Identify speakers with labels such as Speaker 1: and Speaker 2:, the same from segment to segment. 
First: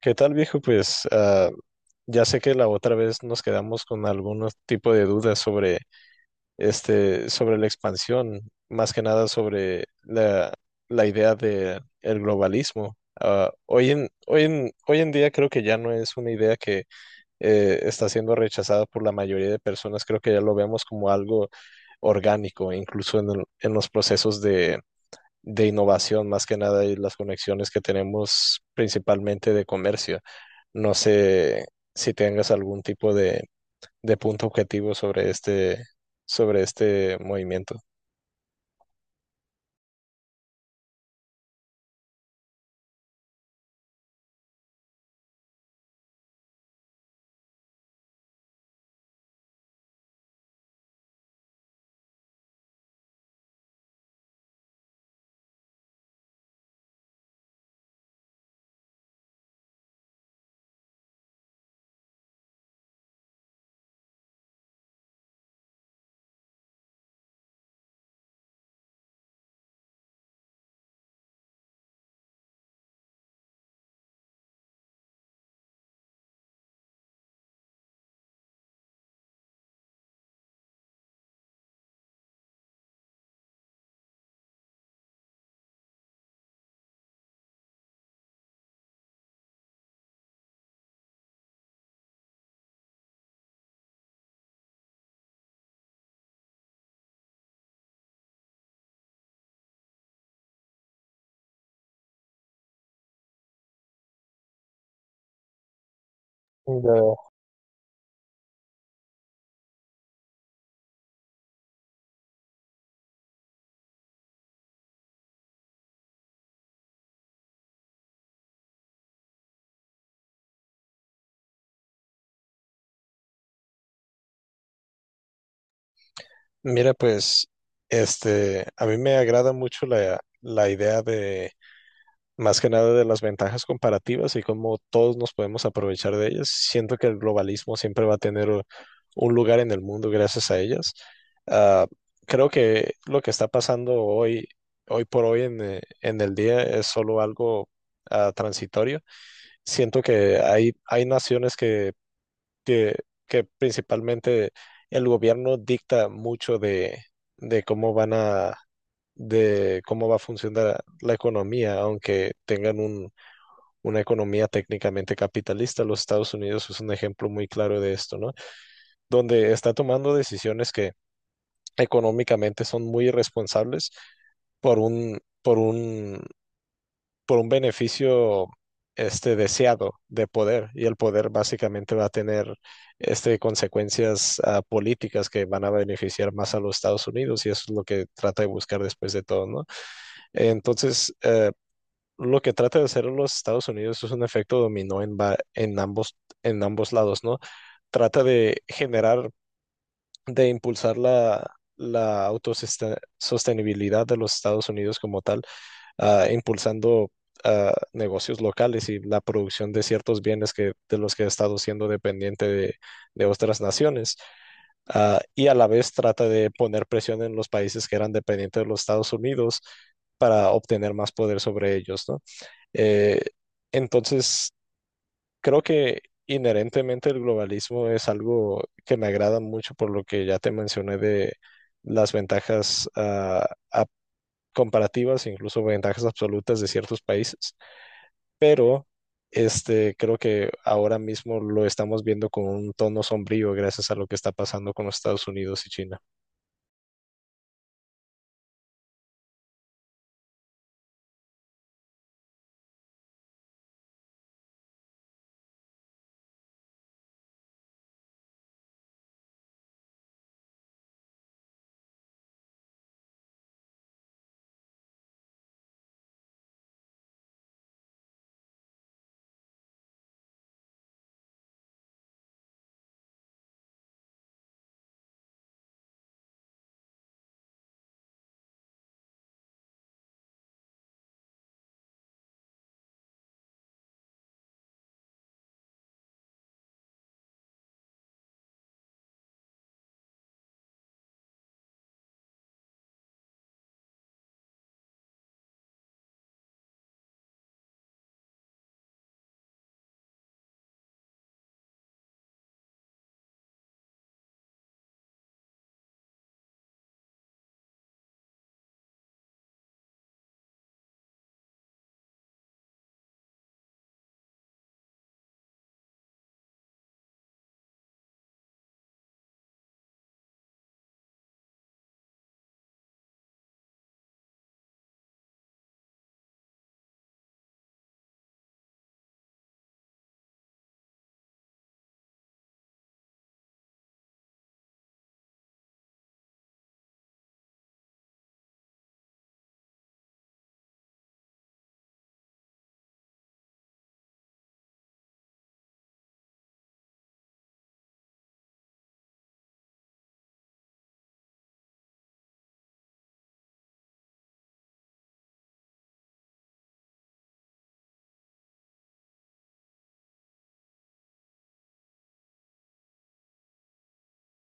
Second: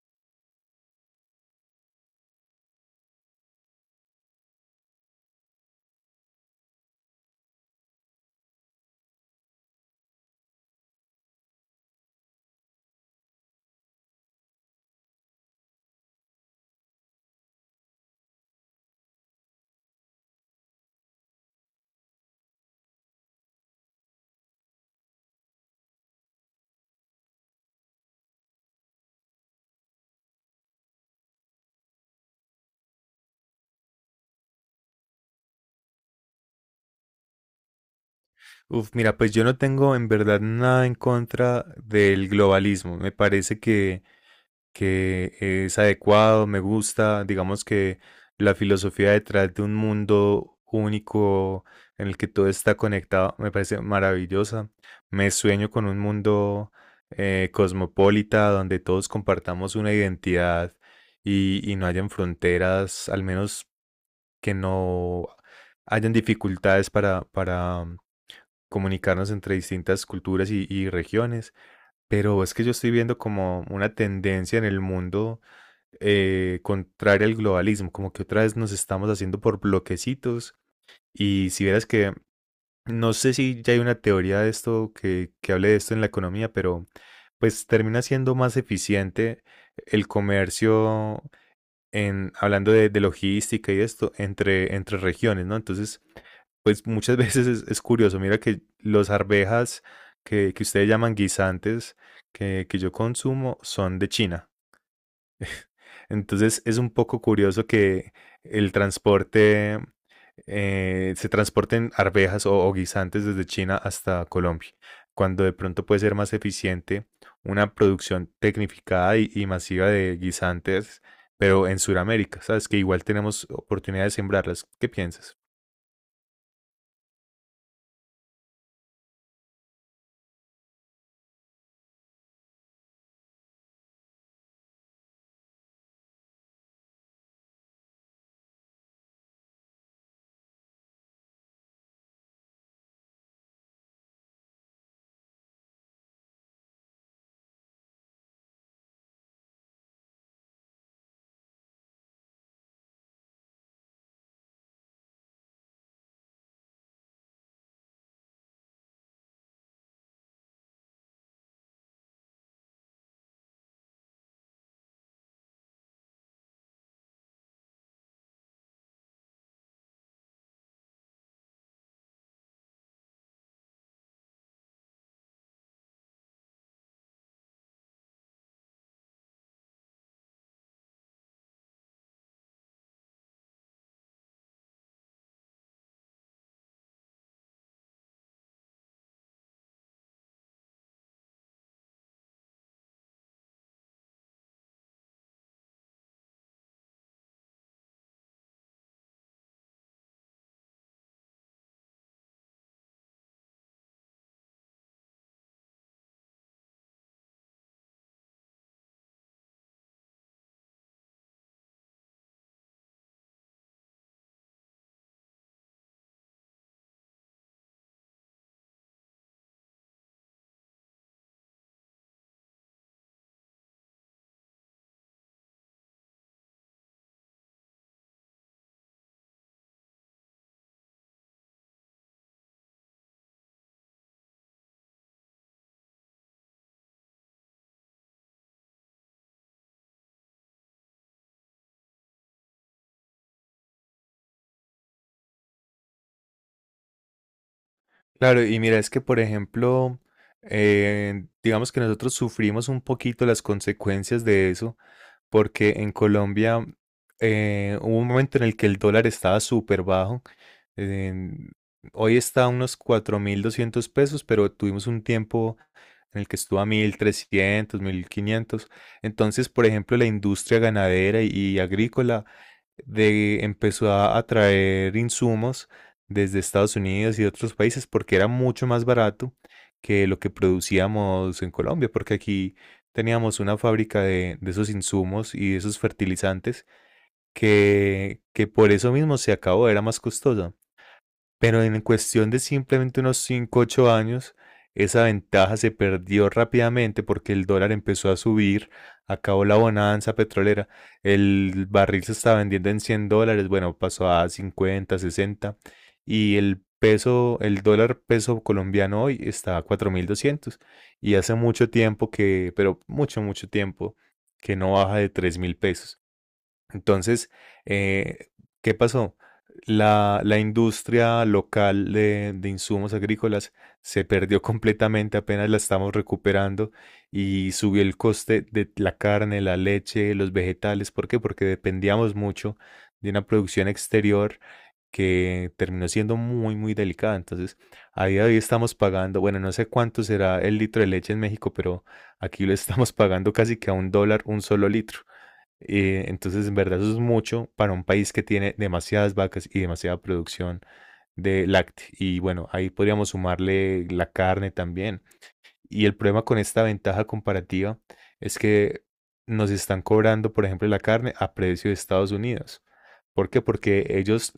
Speaker 1: ¿Qué tal, viejo? Ya sé que la otra vez nos quedamos con algún tipo de dudas sobre sobre la expansión, más que nada sobre la idea de el globalismo. Hoy en día creo que ya no es una idea que está siendo rechazada por la mayoría de personas. Creo que ya lo vemos como algo orgánico, incluso en los procesos de innovación, más que nada, y las conexiones que tenemos principalmente de comercio. No sé si tengas algún tipo de punto objetivo sobre sobre este movimiento.
Speaker 2: Uf, mira, pues yo no tengo en verdad nada en contra del globalismo. Me parece que es adecuado, me gusta, digamos que la filosofía detrás de un mundo único en el que todo está conectado me parece maravillosa. Me sueño con un mundo cosmopolita donde todos compartamos una identidad y no hayan fronteras, al menos que no hayan dificultades para comunicarnos entre distintas culturas y regiones, pero es que yo estoy viendo como una tendencia en el mundo contraria al globalismo, como que otra vez nos estamos haciendo por bloquecitos y si vieras que no sé si ya hay una teoría de esto que hable de esto en la economía, pero pues termina siendo más eficiente el comercio en, hablando de logística y esto, entre regiones, ¿no? Entonces, pues muchas veces es curioso, mira que los arvejas que ustedes llaman guisantes, que yo consumo, son de China. Entonces es un
Speaker 1: Ya.
Speaker 2: poco curioso que el transporte, se transporten arvejas o guisantes desde China hasta Colombia, cuando de pronto puede ser más eficiente una producción tecnificada y masiva de guisantes, pero en Sudamérica, ¿sabes? Que igual tenemos oportunidad de sembrarlas. ¿Qué piensas?
Speaker 1: Mira, pues, a mí me agrada mucho la idea de más que nada de las ventajas comparativas y cómo todos nos podemos aprovechar de ellas. Siento que el globalismo siempre va a tener un lugar en el mundo gracias a ellas. Ah, Creo que lo que está pasando hoy por hoy en el día es solo algo transitorio. Siento que hay naciones que, que principalmente el gobierno dicta mucho de cómo van a de cómo va a funcionar la economía, aunque tengan una economía técnicamente capitalista. Los Estados Unidos es un ejemplo muy claro de esto, ¿no? Donde está tomando decisiones que económicamente son muy irresponsables por un, por un, por un beneficio deseado de poder, y el poder básicamente va a tener consecuencias políticas que van a beneficiar más a los Estados Unidos, y eso es lo que trata de buscar después de todo, ¿no? Entonces, lo que trata de hacer los Estados Unidos es un efecto dominó en ambos lados, ¿no? Trata de generar, de impulsar la autosostenibilidad de los Estados Unidos como tal, impulsando negocios locales y la producción de ciertos bienes, que, de los que ha estado siendo dependiente de otras naciones. Ah, y a la vez trata de poner presión en los países que eran dependientes de los Estados Unidos para obtener más poder sobre ellos, ¿no? Eh, entonces, creo que inherentemente el globalismo es algo que me agrada mucho por lo que ya te mencioné de las ventajas comparativas, incluso ventajas absolutas de ciertos países, pero creo que ahora mismo lo estamos viendo con un tono sombrío gracias a lo que está pasando con los Estados Unidos y China.
Speaker 2: Claro, y mira, es que por ejemplo, digamos que nosotros sufrimos un poquito las consecuencias de eso, porque en Colombia hubo un momento en el que el dólar estaba súper bajo. en- Hoy está a unos 4.200 pesos, pero tuvimos un tiempo en el que estuvo a 1.300 1.500. Entonces, por ejemplo, la industria ganadera y agrícola empezó a traer insumos desde Estados Unidos y otros países porque era mucho más barato que lo que producíamos en Colombia, porque aquí teníamos una fábrica de esos insumos y de esos fertilizantes que por eso mismo se acabó, era más costosa. Pero en cuestión de simplemente unos 5 8 años, esa ventaja se perdió rápidamente porque el dólar empezó a subir, acabó la bonanza petrolera, el barril se estaba vendiendo en 100 dólares, bueno, pasó a 50, 60 y el peso, el dólar peso colombiano hoy está a 4.200 y hace mucho tiempo que, pero mucho, mucho tiempo, que no baja de 3.000 pesos. Entonces, eh, ¿qué pasó? La industria local de insumos agrícolas se perdió completamente, apenas la estamos recuperando y subió el coste de la carne, la leche, los vegetales. ¿Por qué? Porque dependíamos mucho de una producción exterior que terminó siendo muy, muy delicada. Entonces, a día de hoy estamos pagando, bueno, no sé cuánto será el litro de leche en México, pero aquí lo estamos pagando casi que a 1 dólar un solo litro. Entonces, en verdad, eso es mucho para un país que tiene demasiadas vacas y demasiada producción de lácteos. Y bueno, ahí podríamos sumarle la carne también. Y el problema con esta ventaja comparativa es que nos están cobrando, por ejemplo, la carne a precio de Estados Unidos. ¿Por qué? Porque ellos,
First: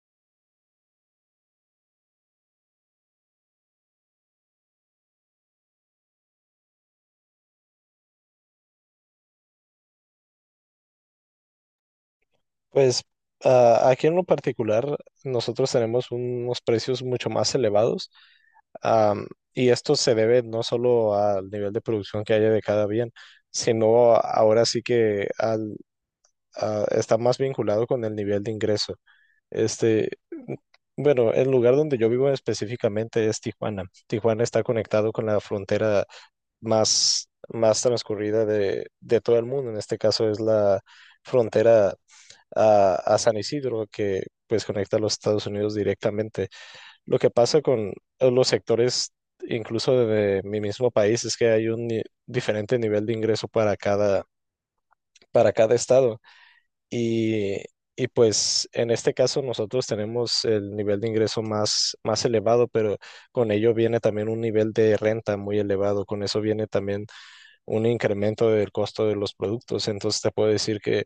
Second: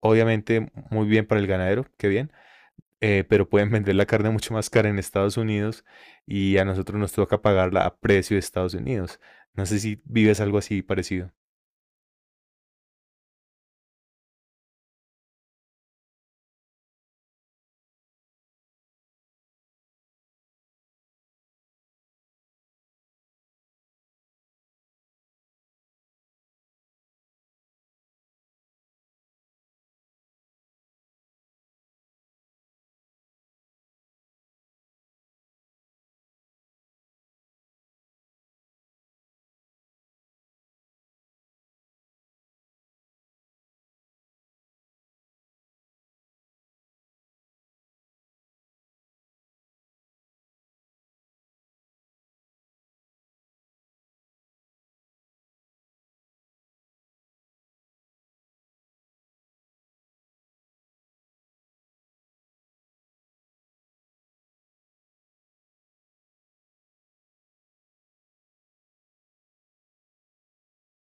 Speaker 2: obviamente, muy bien para el ganadero, qué bien, pero pueden vender la carne mucho más cara en Estados Unidos y a nosotros nos toca pagarla a precio de Estados Unidos. No sé si vives algo así parecido.
Speaker 1: Pues Aquí en lo particular, nosotros tenemos unos precios mucho más elevados. Am, y esto se debe no solo al nivel de producción que haya de cada bien, sino ahora sí que está más vinculado con el nivel de ingreso. Este, bueno, el lugar donde yo vivo específicamente es Tijuana. Tijuana está conectado con la frontera más transcurrida de todo el mundo. En este caso es la frontera a San Isidro, que pues conecta a los Estados Unidos directamente. Lo que pasa con los sectores, incluso de mi mismo país, es que hay un ni- diferente nivel de ingreso para para cada estado. Y, y pues en este caso nosotros tenemos el nivel de ingreso más elevado, pero con ello viene también un nivel de renta muy elevado. Con eso viene también un incremento del costo de los productos. Entonces te puedo decir que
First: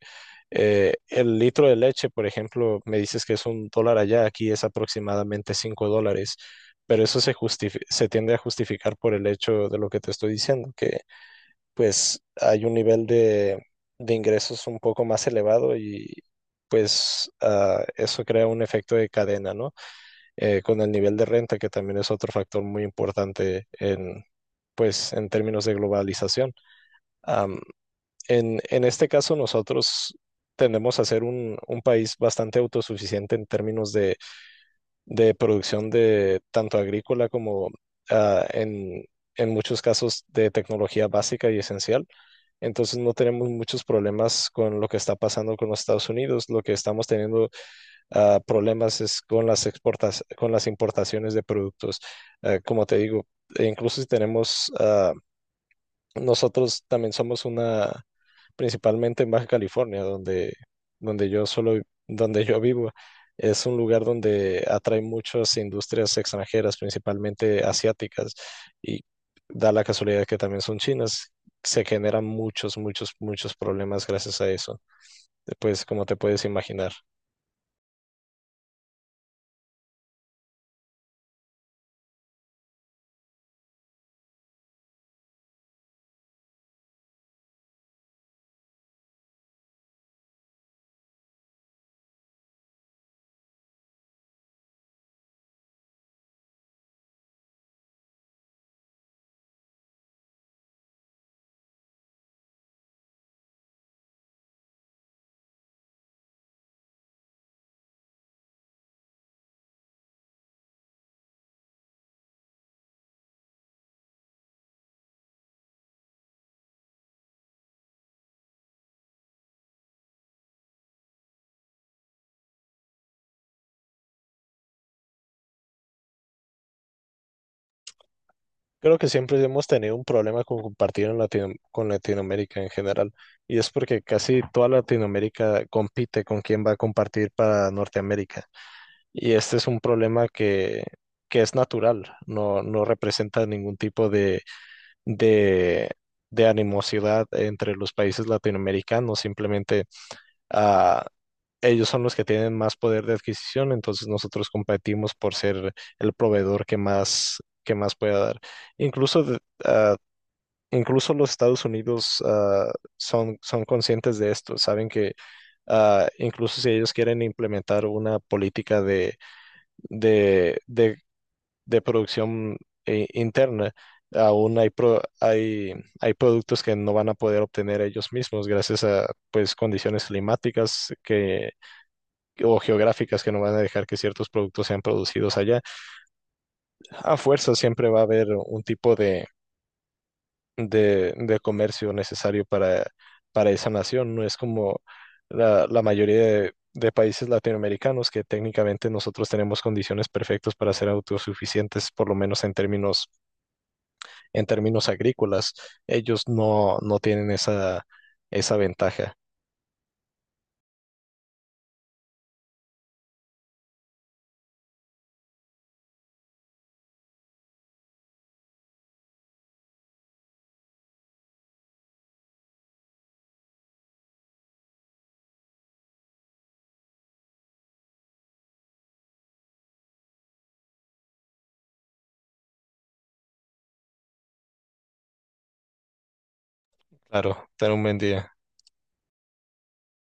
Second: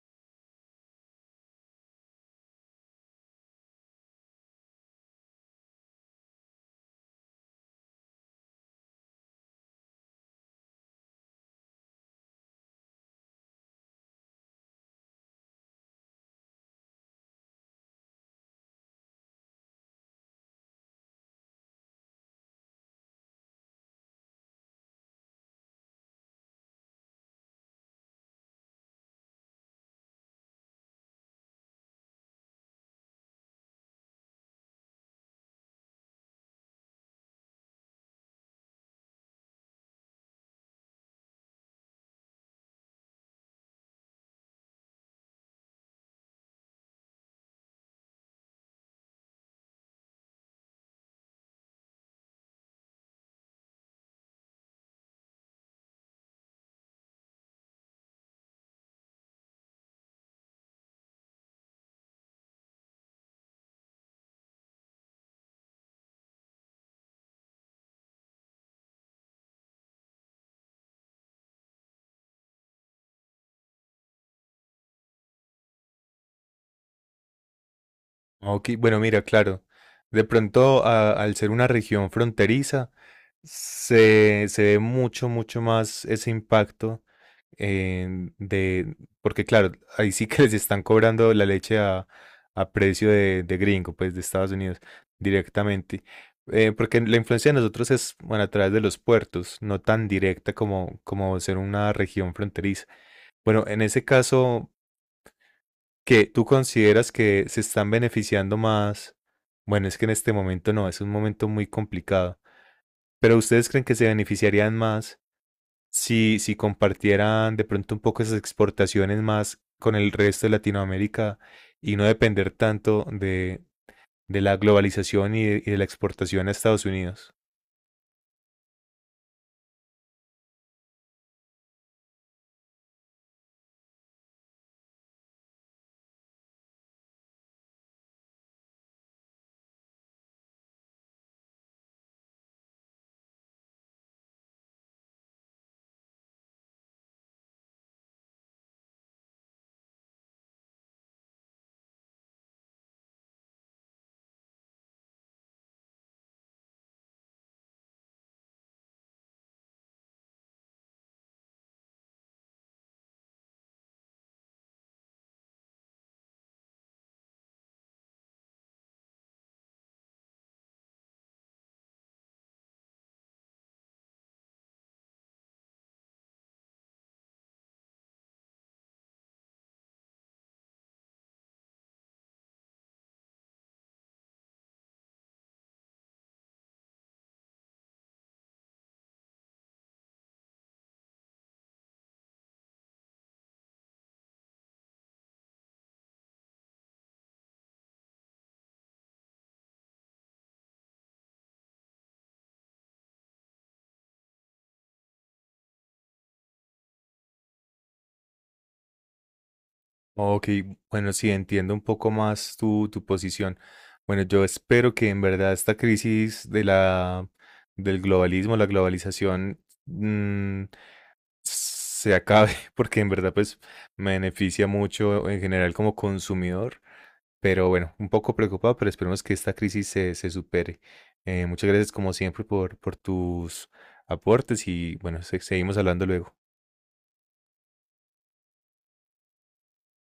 Speaker 1: el litro de leche, por ejemplo, me dices que es $1 allá, aquí es aproximadamente $5, pero eso se tiende a justificar por el hecho de lo que te estoy diciendo, que pues hay un nivel de ingresos un poco más elevado y pues eso crea un efecto de cadena, ¿no? Con el nivel de renta, que también es otro factor muy importante en, pues, en términos de globalización. Am, en este caso, nosotros tendemos a ser un país bastante autosuficiente en términos de producción de tanto agrícola como ah, en, en muchos casos de tecnología básica y esencial. Entonces no tenemos muchos problemas con lo que está pasando con los Estados Unidos. Lo que estamos teniendo problemas es con las exportas, con las importaciones de productos. Como te digo, e incluso si tenemos, nosotros también somos una, principalmente en Baja California, donde yo solo, donde yo vivo. Es un lugar donde atrae muchas industrias extranjeras, principalmente asiáticas, y da la casualidad que también son chinas. Se generan muchos problemas gracias a eso, pues, como te puedes imaginar.
Speaker 2: Ok, bueno, mira, claro. De pronto, al ser una región fronteriza, se ve mucho, mucho más ese impacto de, porque claro, ahí sí que les están cobrando la leche a precio de gringo, pues de Estados Unidos, directamente. Porque la influencia de nosotros es, bueno, a través de los puertos, no tan directa como ser una región fronteriza. Bueno, en ese caso, que tú consideras que se están beneficiando más. Bueno, es que en este momento no, es un momento muy complicado. Pero ustedes creen que se beneficiarían más si compartieran de pronto un poco esas exportaciones más con el resto de Latinoamérica y no depender tanto de la globalización y de la exportación a Estados Unidos.
Speaker 1: Creo que siempre hemos tenido un problema con compartir en con Latinoamérica en general, y es porque casi toda Latinoamérica compite con quién va a compartir para Norteamérica. Y este es un problema que es natural, no, no representa ningún tipo de, de animosidad entre los países latinoamericanos. Simplemente ah, ellos son los que tienen más poder de adquisición, entonces nosotros competimos por ser el proveedor que más pueda dar. Incluso, de- ah, Incluso los Estados Unidos son, son conscientes de esto. Saben que incluso si ellos quieren implementar una política de, de de producción interna, hay, hay productos que no van a poder obtener ellos mismos gracias a, pues, condiciones climáticas o geográficas que no van a dejar que ciertos productos sean producidos allá. A fuerza siempre va a haber un tipo de comercio necesario para esa nación. No es como la mayoría de países latinoamericanos, que técnicamente nosotros tenemos condiciones perfectas para ser autosuficientes, por lo menos en términos agrícolas. Ellos no, no tienen esa, esa ventaja.
Speaker 2: Ok, bueno, sí, entiendo un poco más tu posición. Bueno, yo espero que en verdad esta crisis del globalismo, la globalización, mm, se acabe, porque en verdad pues me beneficia mucho en general como consumidor, pero bueno, un poco preocupado, pero esperemos que esta crisis se supere. Muchas gracias como siempre por tus aportes y bueno, seguimos hablando luego.
Speaker 1: Claro, ten un buen día.